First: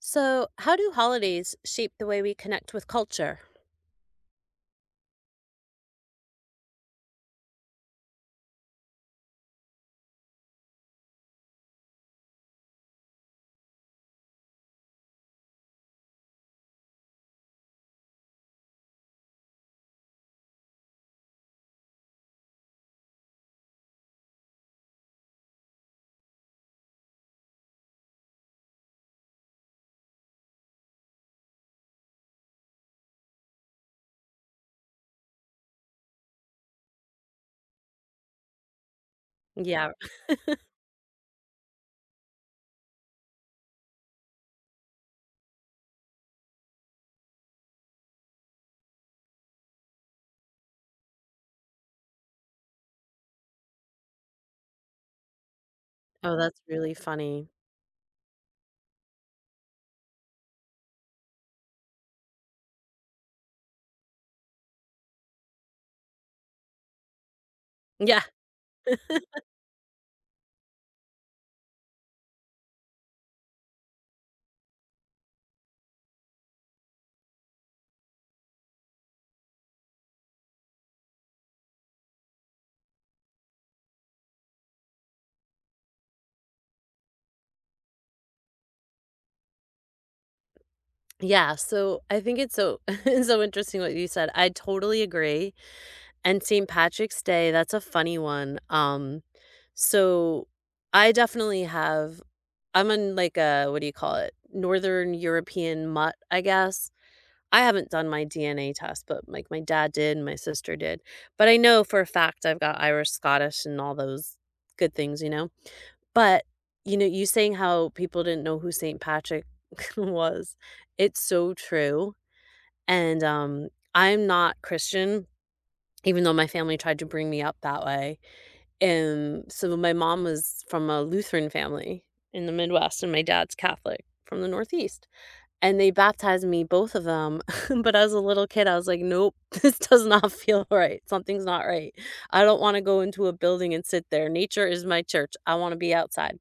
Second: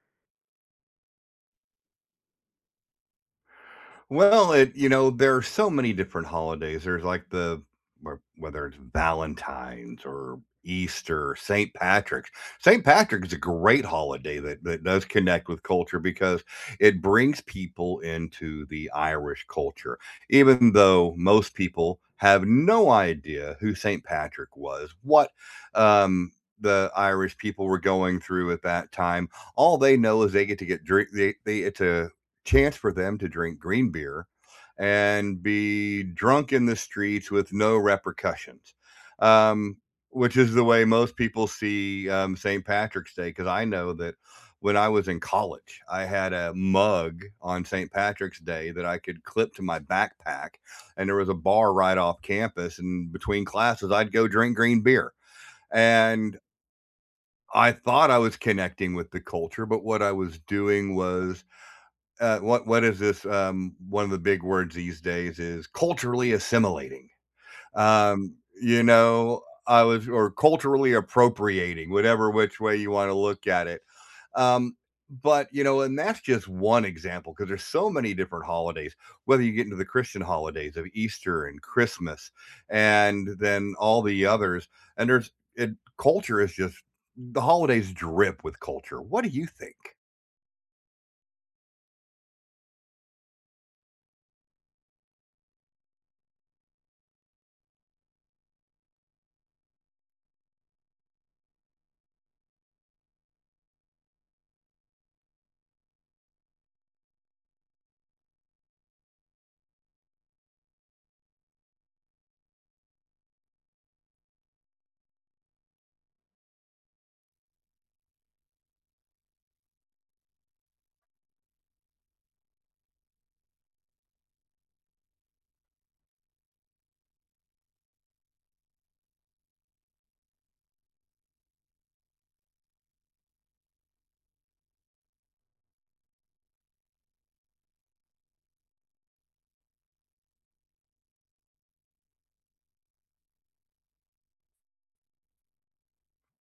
So, how do holidays shape the way we connect with culture? Well, there are so many different holidays. There's like whether it's Valentine's or Easter, St. Patrick's. St. Patrick's is a great holiday that does connect with culture because it brings people into the Irish culture. Even though most people have no idea who St. Patrick was, what um, the Irish people were going through at that time, all they know is they get to get drink. They it's a chance for them to drink green beer and be drunk in the streets with no repercussions, um, Yeah. which is the way most people see St. Patrick's Day. Because I know that when I was in college, I had a mug on St. Patrick's Day that I could clip to my backpack, and there was a bar right off campus. And between classes, I'd go drink green beer. Oh, And that's really funny. I thought I was connecting with the culture, but what I was doing was what is this, one of the big words these days is culturally assimilating. Yeah. Um, I was or culturally appropriating, whatever which way you wanna look at it. Um, but, and that's just one example because there's so many different holidays, whether you get into the Christian holidays of Easter and Christmas and then all the others, and there's it culture is just the holidays drip with culture. What do you think? Yeah. So, I think it's it's so interesting what you said. I totally agree. And St. Patrick's Day, that's a funny one. So I definitely have I'm in like a what do you call it? Northern European mutt, I guess. I haven't done my DNA test, but like my dad did and my sister did. But I know for a fact I've got Irish, Scottish, and all those good things, But, you saying how people didn't know who Saint Patrick was, it's so true, and, I'm not Christian, even though my family tried to bring me up that way, and so my mom was from a Lutheran family in the Midwest, and my dad's Catholic from the Northeast, and they baptized me, both of them, but as a little kid, I was like, "Nope, this does not feel right, something's not right. I don't wanna go into a building and sit there. Nature is my church. I wanna be outside."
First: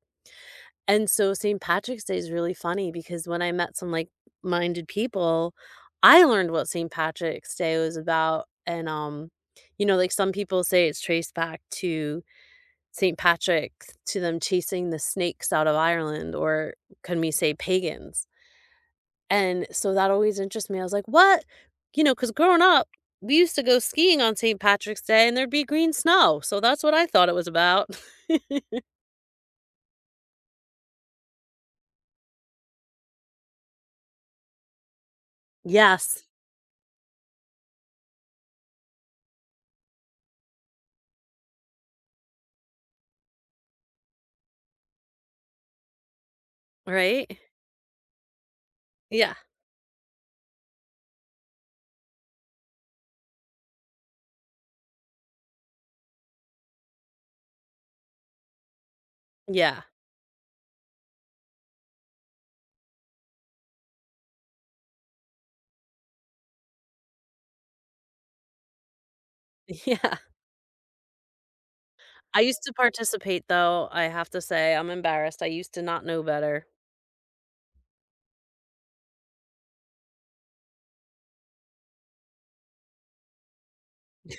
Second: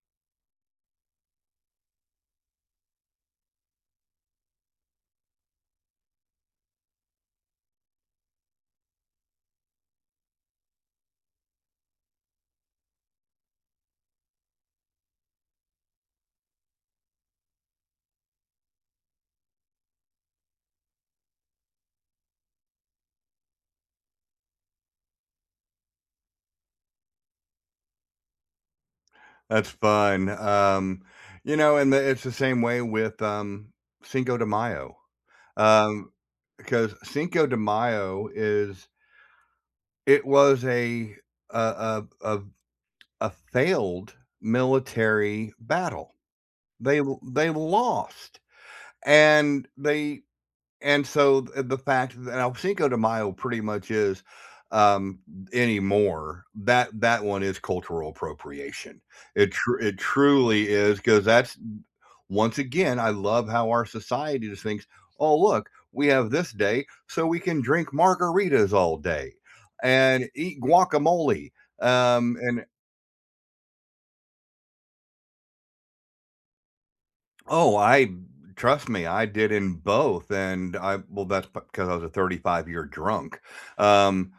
And so St. Patrick's Day is really funny because when I met some like-minded people, I learned what St. Patrick's Day was about, and, like, some people say it's traced back to St. Patrick, to them chasing the snakes out of Ireland, or can we say pagans? And so that always interests me. I was like, "What?" You know? Because growing up, we used to go skiing on St. Patrick's Day, and there'd be green snow, so that's what I thought it was about. That's fun. You know, and the it's the same way with, Cinco de Mayo, um, Yes, because Cinco de Mayo is it was a a a a failed military battle. They l right? they lost, Yeah, and they and so the fact that now Cinco de Mayo pretty much is, um, anymore, that one is cultural appropriation. It tru yeah. it truly is because that's. Once again, I love how our society just thinks, "Oh, look, we have this day, so we can drink margaritas all day Yeah. and eat guacamole." I used and to participate though, I have to say, I'm embarrassed, I used to not know better. oh, I trust me, I did in both, and I well, that's because I was a 35-year drunk. Um,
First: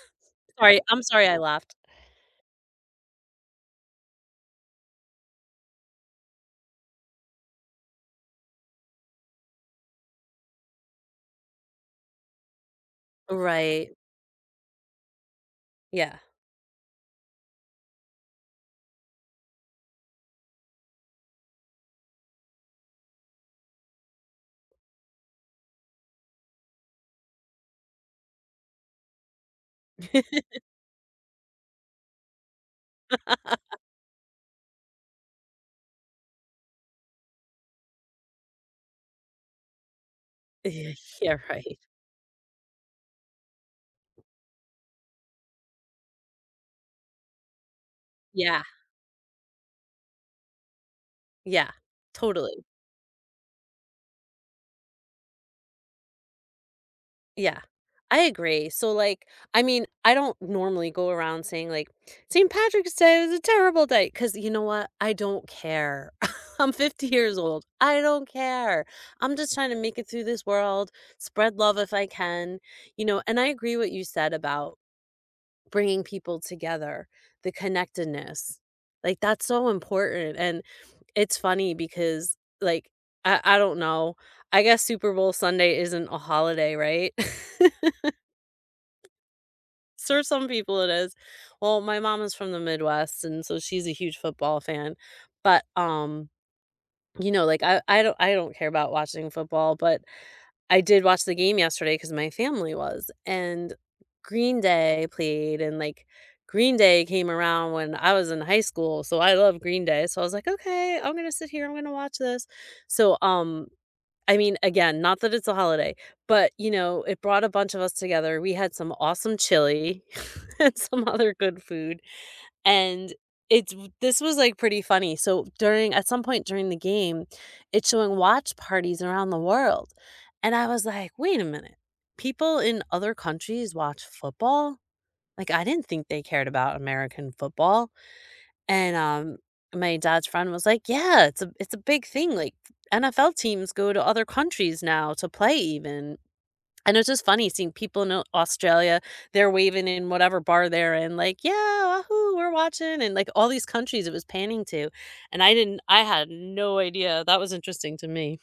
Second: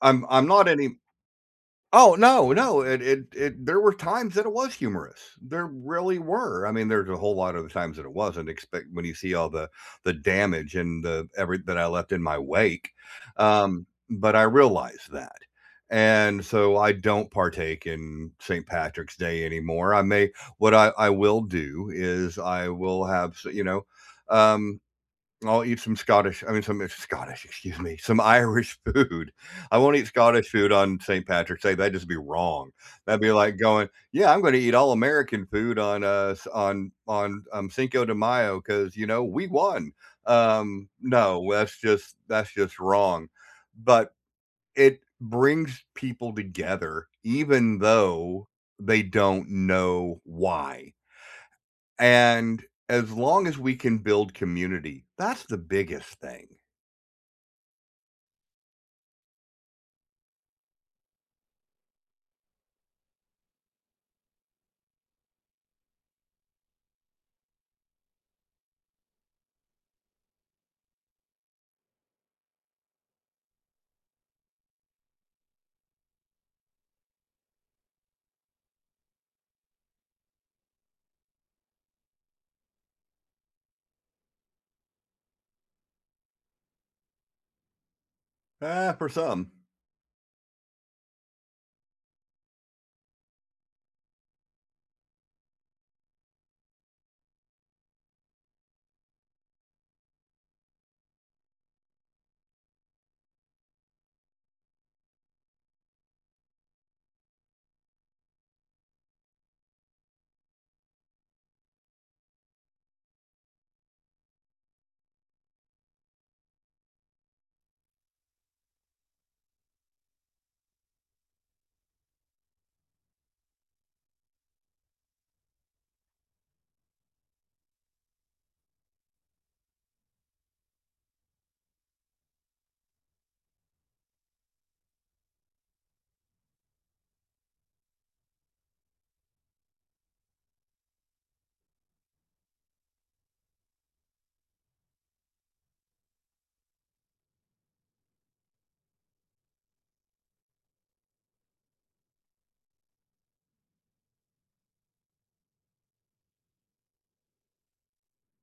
I'm not Sorry, any. I'm sorry I laughed. Oh, no, no, it there were times that it was humorous. There really were. I mean, there's a whole lot of the times that it wasn't, expect when you see all the damage and the every that I left in my wake, Right. but I realized that, Yeah. and so I don't partake in St. Patrick's Day anymore. I may. What I will do is I will have, um I'll eat some Scottish, I mean, some, it's Scottish, excuse me, some Irish food. I won't eat Scottish food on St. Patrick's Day, that'd just be wrong. That'd be like going, "Yeah, I'm gonna eat all American food on, Cinco de Mayo because we won." Yeah, yeah, No, right. that's just wrong. But it brings people together even though Yeah, they don't know why. yeah, totally. And as long as we can build community, that's the biggest thing, Yeah, I agree. So, like, I mean, I don't normally go around saying, like, "St. Patrick's Day was a terrible day because you know what? I don't care. I'm 50 years old. I don't care. I'm just trying to make it through this world, spread love if I can, and I agree what you said about bringing people together, the connectedness. Like, that's so important, and it's funny because, like, I don't know. I guess Super Bowl Sunday isn't a holiday, right? For some. For some people it is. Well, my mom is from the Midwest, and so she's a huge football fan, but, like, I don't care about watching football, but I did watch the game yesterday because my family was, and Green Day played, and, like, Green Day came around when I was in high school, so I love Green Day, so I was like, "Okay, I'm gonna sit here, I'm gonna watch this." So, I mean, again, not that it's a holiday, but, it brought a bunch of us together, we had some awesome chili and some other good food. And it's this was, like, pretty funny. So during at some point during the game, it's showing watch parties around the world, and I was like, "Wait a minute. People in other countries watch football?" Like, I didn't think they cared about American football. And, my dad's friend was like, "Yeah, it's a big thing, like, NFL teams go to other countries now to play even." And it's just funny seeing people in Au Australia, they're waving in whatever bar they're in, like, "Yeah, wahoo, we're watching," and, like, all these countries it was panning to, and I had no idea, that was interesting to me.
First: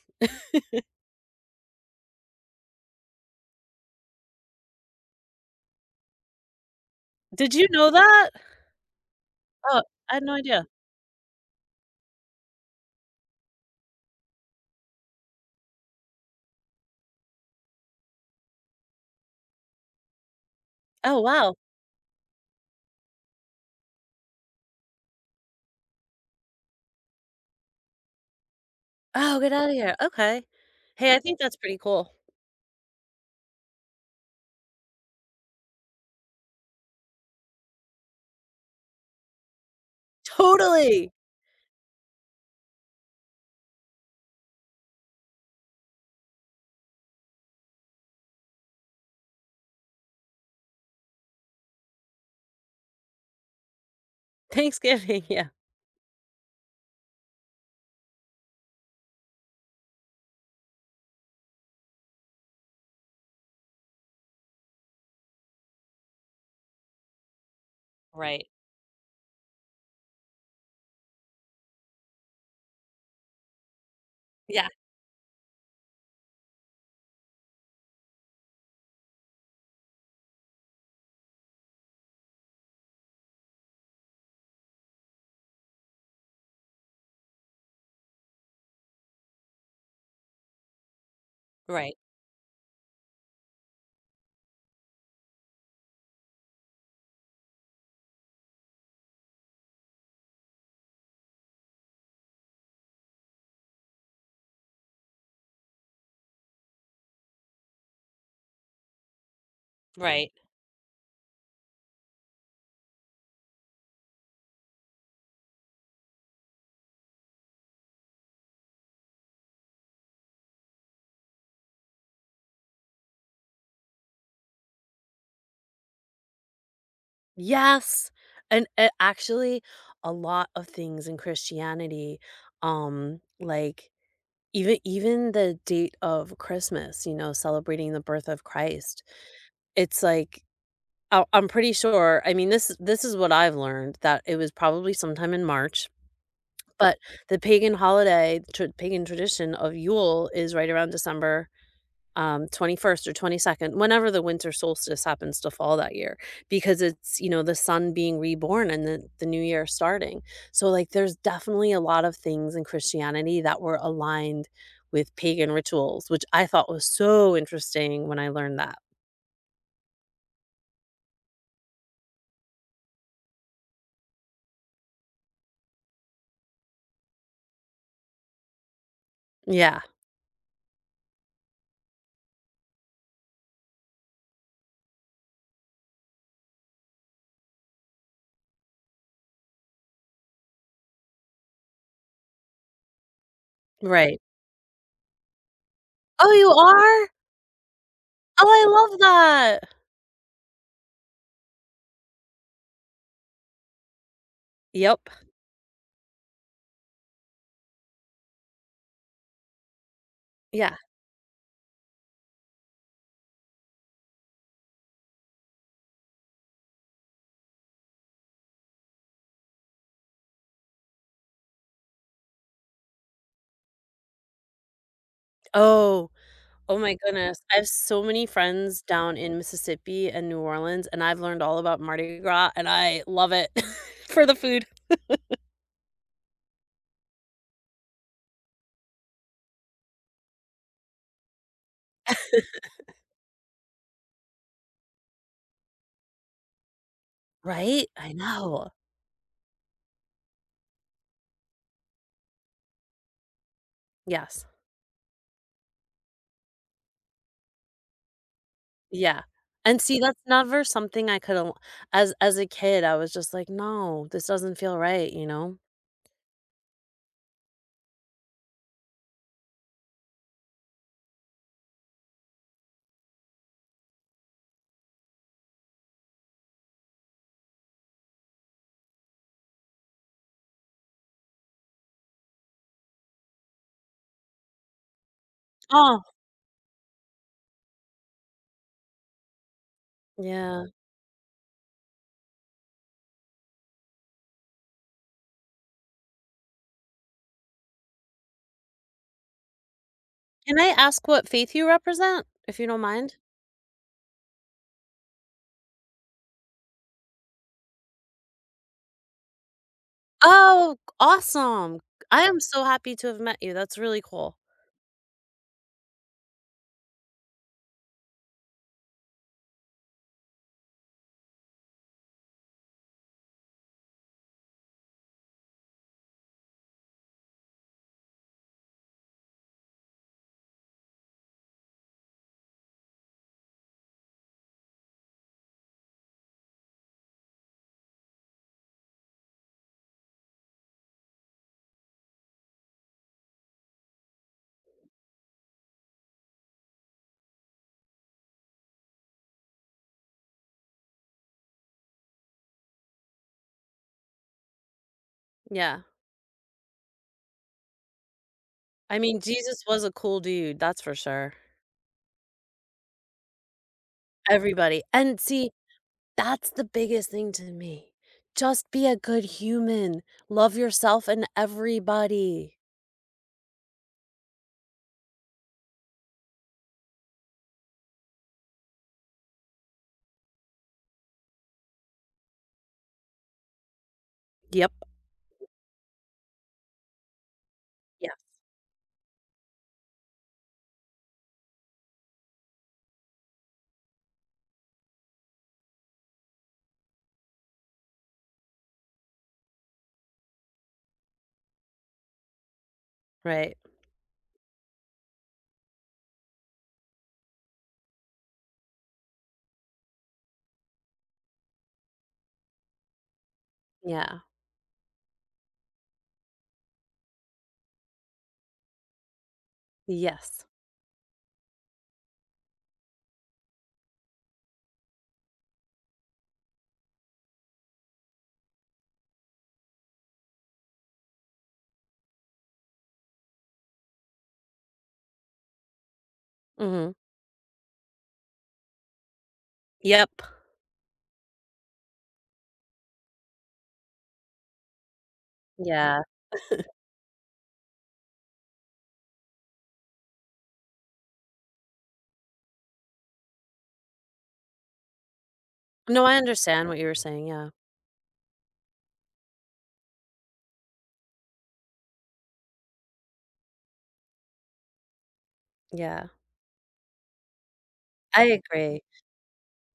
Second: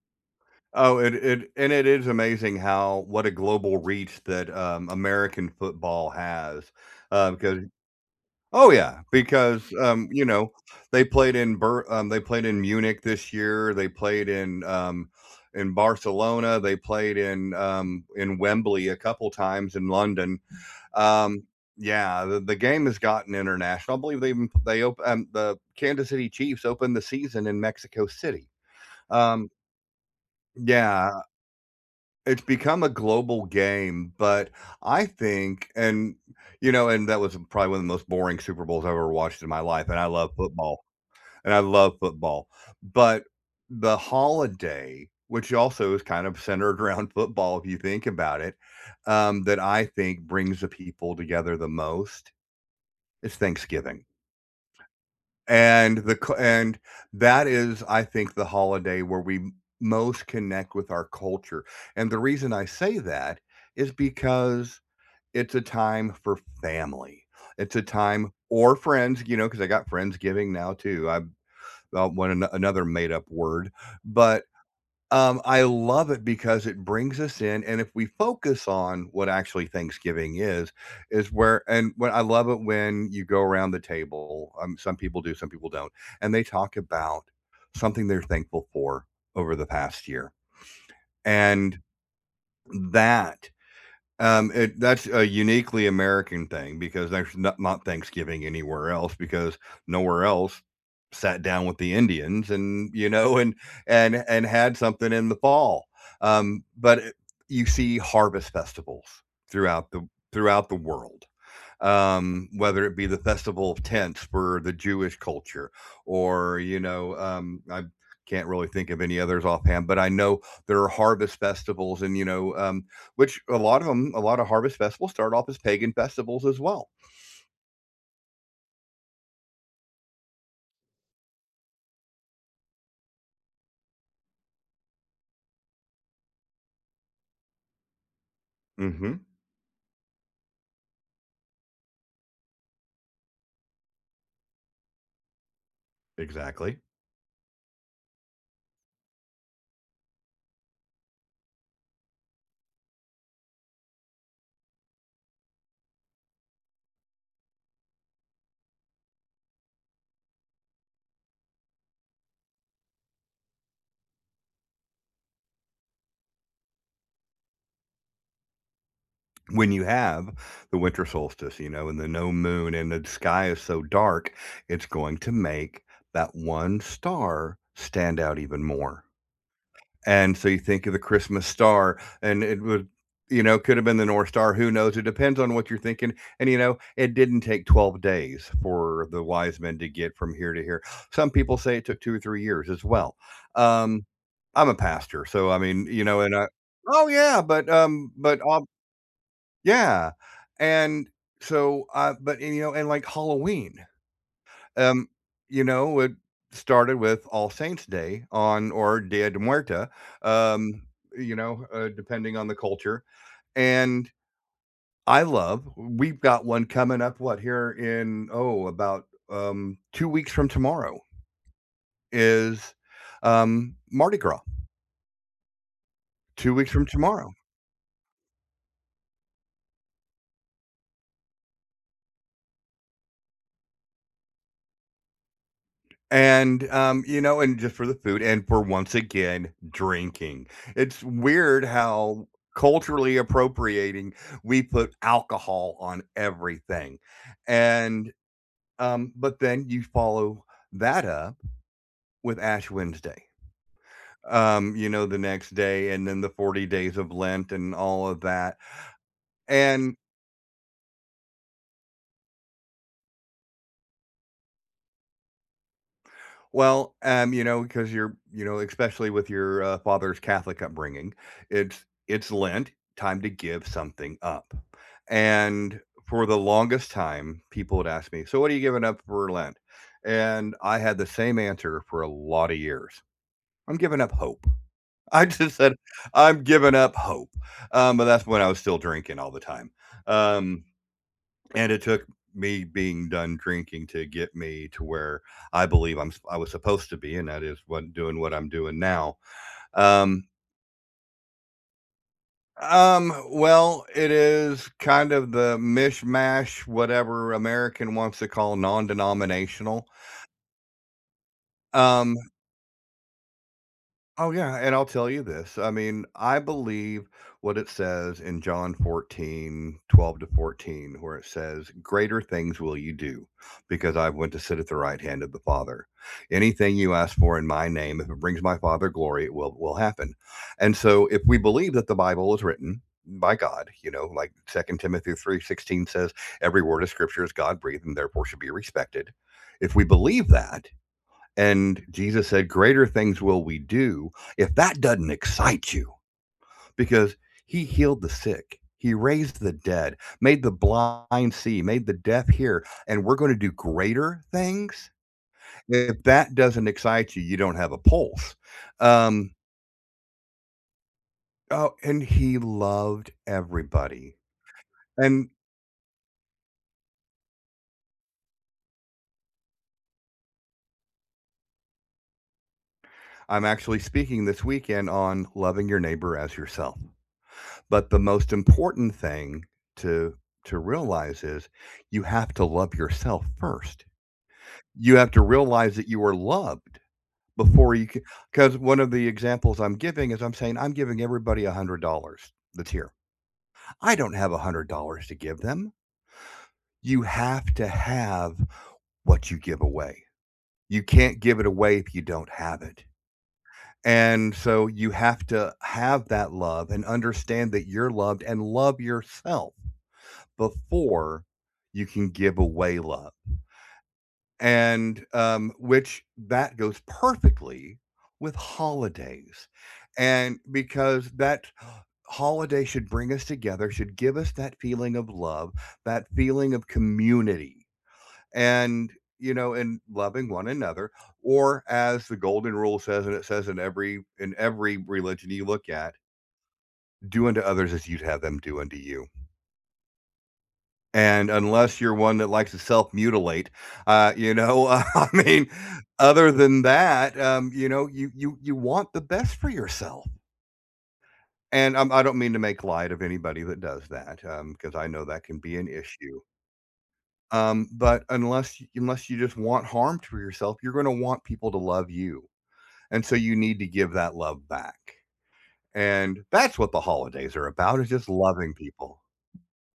Oh, it and it is amazing how what a global reach that, American football has. Did Because. you know that? Oh, yeah, because, Oh, I had no idea. They played in Munich this year, they played in Barcelona, they played in Wembley a couple times in London. Oh, Um, wow. yeah, the game has gotten international. I believe the Kansas City Chiefs opened the season in Mexico City. Oh, Um, get out of here, okay. Hey, I yeah, think that's pretty cool. it's become a global game, but I think, and that was probably one of the most boring Super Bowls I've ever watched in my life. And I love football, Totally! and I love football, but the holiday, which also is kind of centered around football, if you think about it, that I think brings the people together the most. It's Thanksgiving, Thanksgiving, yeah. and the cu and that is, I think, the holiday where we m most connect with our culture, and the reason I say that is because it's a time for family. It's a time Right. or friends, you know, because I got friendsgiving now too. I, want another made up word, but Yeah, I love it because it brings us in, and if we focus on what actually Thanksgiving is where and when I love it when you go around the table, some people do, some people don't, and they talk about something they're thankful for over the past year, and right, that that's a uniquely American thing because there's not Thanksgiving anywhere else because nowhere else sat down with the Indians and, you know, and had something in the fall. But it you see harvest festivals right. throughout the world, whether it be the Festival of Tents for the Jewish culture, or I can't really think of any others offhand, but I know there are harvest festivals, and which a lot of them, a lot of harvest festivals start off as pagan festivals as well. Yes, and, actually, a lot of things in Christianity, um, like Even even the date of Christmas, celebrating the birth of Christ, Hmm. it's like I'm pretty sure I mean, this is what I've learned, that it was probably sometime in March, Exactly. but the pagan holiday tr pagan tradition of Yule is right around December 21st or 22nd, whenever the winter solstice happens to fall that year, because it's, the sun being reborn and the new year starting. So, like, there's definitely a lot of things in Christianity that were aligned with pagan rituals, which I thought was so interesting when I learned that. When you have the winter solstice, you know, and the no moon, and the sky is so dark, it's going to make that one star stand out even more. Yeah, And so you think of the Christmas star, and it would, could have been the North Star, who knows? It depends on what you're thinking, and, it didn't take 12 days for the wise men to get from here to here. Some people say it took 2 or 3 years as well. Um, right. I'm a pastor, so, I mean, you know, Oh, and I you are? Oh, yeah, but, um, but, Oh, um I love that. Yeah, and so, but, and, and like Halloween. Yep. Um, it started with All Saints' Day on or Dia de Muerta, Yeah. um, depending on the culture, and I love we've got one coming up, what, here in, oh, about, 2 weeks from tomorrow is, Mardi Gras, Oh, 2 weeks Oh from my tomorrow. goodness. I have so many friends down in Mississippi and New Orleans, and I've learned all about Mardi Gras, and I love it for the food. And, just for the food and for once again, drinking. It's weird how culturally appropriating we put alcohol on everything. Right? I And, know. but then you follow that up with Ash Wednesday, Yes. The next day, and then the 40 days of Lent and all of that. Yeah. And And see, that's never something I could al as a kid, I was just like, "No, this doesn't feel right," you know? Well, you know, because especially with your father's Catholic upbringing, it's Lent, time to give something up. And for the longest time, people would ask me, "So what are you giving up for Lent?" And I had the same answer for a lot of years. I'm giving up hope. I just said, Oh, "I'm giving up hope," but that's when I was still drinking all the time. Um, yeah. and it took me being done drinking to get me to where I believe I'm s- I am I was supposed to be, and that is what doing what I'm doing now. Um, Can I ask what faith you represent, if you don't mind? well, it is kind of the mishmash, whatever American wants to call non-denominational. Oh, awesome. Um, I am so happy to have met you. That's really Oh, cool. yeah, and I'll tell you this, I mean, I believe what it says in John 14:12 to 14, where it says, "Greater things will you do, because I went to sit at the right hand of the Father. Anything you ask for in my name, if it brings my Father glory, it will happen." And so, if we believe that the Bible is written by God, you know, like Second Timothy 3:16 says, "Every word of Scripture is God-breathed and therefore should be respected." If we believe that, and Jesus said, greater things will we do, if that doesn't excite you, because he healed the sick. He raised the dead, made the blind see, made the deaf hear, and we're going to do greater things. Yeah. If that doesn't excite you, you don't have a pulse. I mean, Um, Jesus was a cool dude, that's for sure. oh, and he loved everybody. Everybody. And And see, that's the biggest thing to me. Just be a good human. Love yourself and everybody. I'm actually speaking this weekend on loving your neighbor as yourself. But the most important thing to to realize is you have to love yourself first. Yep. You have to realize that you are loved, before you can, Yeah. because one of the examples I'm giving is I'm saying I'm giving everybody $100 that's here. I don't have $100 to give them. You have to have what you give away. You can't give it away if you don't have it. Right. And so you have to have that love and understand that you're loved and love yourself, before you can give away love. Yeah. And, which that goes perfectly with holidays. And Yes. because that holiday should bring us together, should give us that feeling of love, that feeling of community, and, you know, and loving one another, or as the golden rule says, and it says in every religion you look at, Mhm. do unto others as you'd have them do unto you. Yep. And unless you're one that likes to self-mutilate, you know, I mean, Yeah. other than that, you know, you want the best for yourself. And, I don't mean to make light of anybody that does that, because I know that can be an No, I issue. understand what you were saying. Yeah. But unless y unless you just want harm for yourself, you're gonna want people to love you, and so you need to give that love back. Yeah. And that's what the holidays are about, is just I loving agree. people.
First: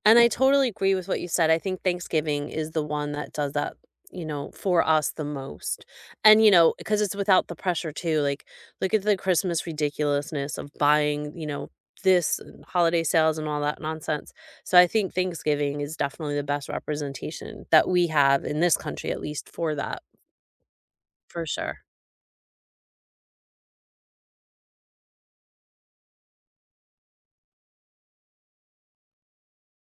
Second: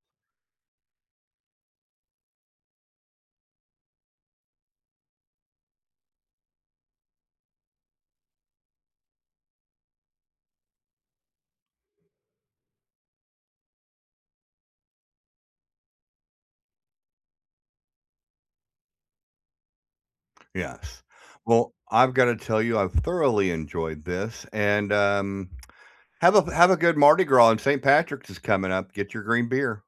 And I totally agree with what you said. I think Thanksgiving is the one that does that, for us the most. And, because it's without the pressure too. Like, look at the Christmas ridiculousness of buying, this and holiday sales and all that nonsense. So I think Thanksgiving is definitely the best representation that we have in this country, at least for that, Yes. for Well, sure. I've gotta tell you, I've thoroughly enjoyed this, and, have a good Mardi Gras, and St. Patrick's is coming up. Get your green beer.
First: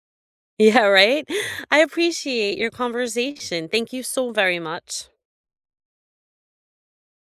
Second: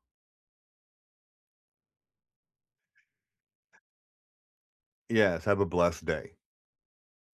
Yeah, right? I appreciate your conversation. Thank you so very much. Yes, have a blessed day.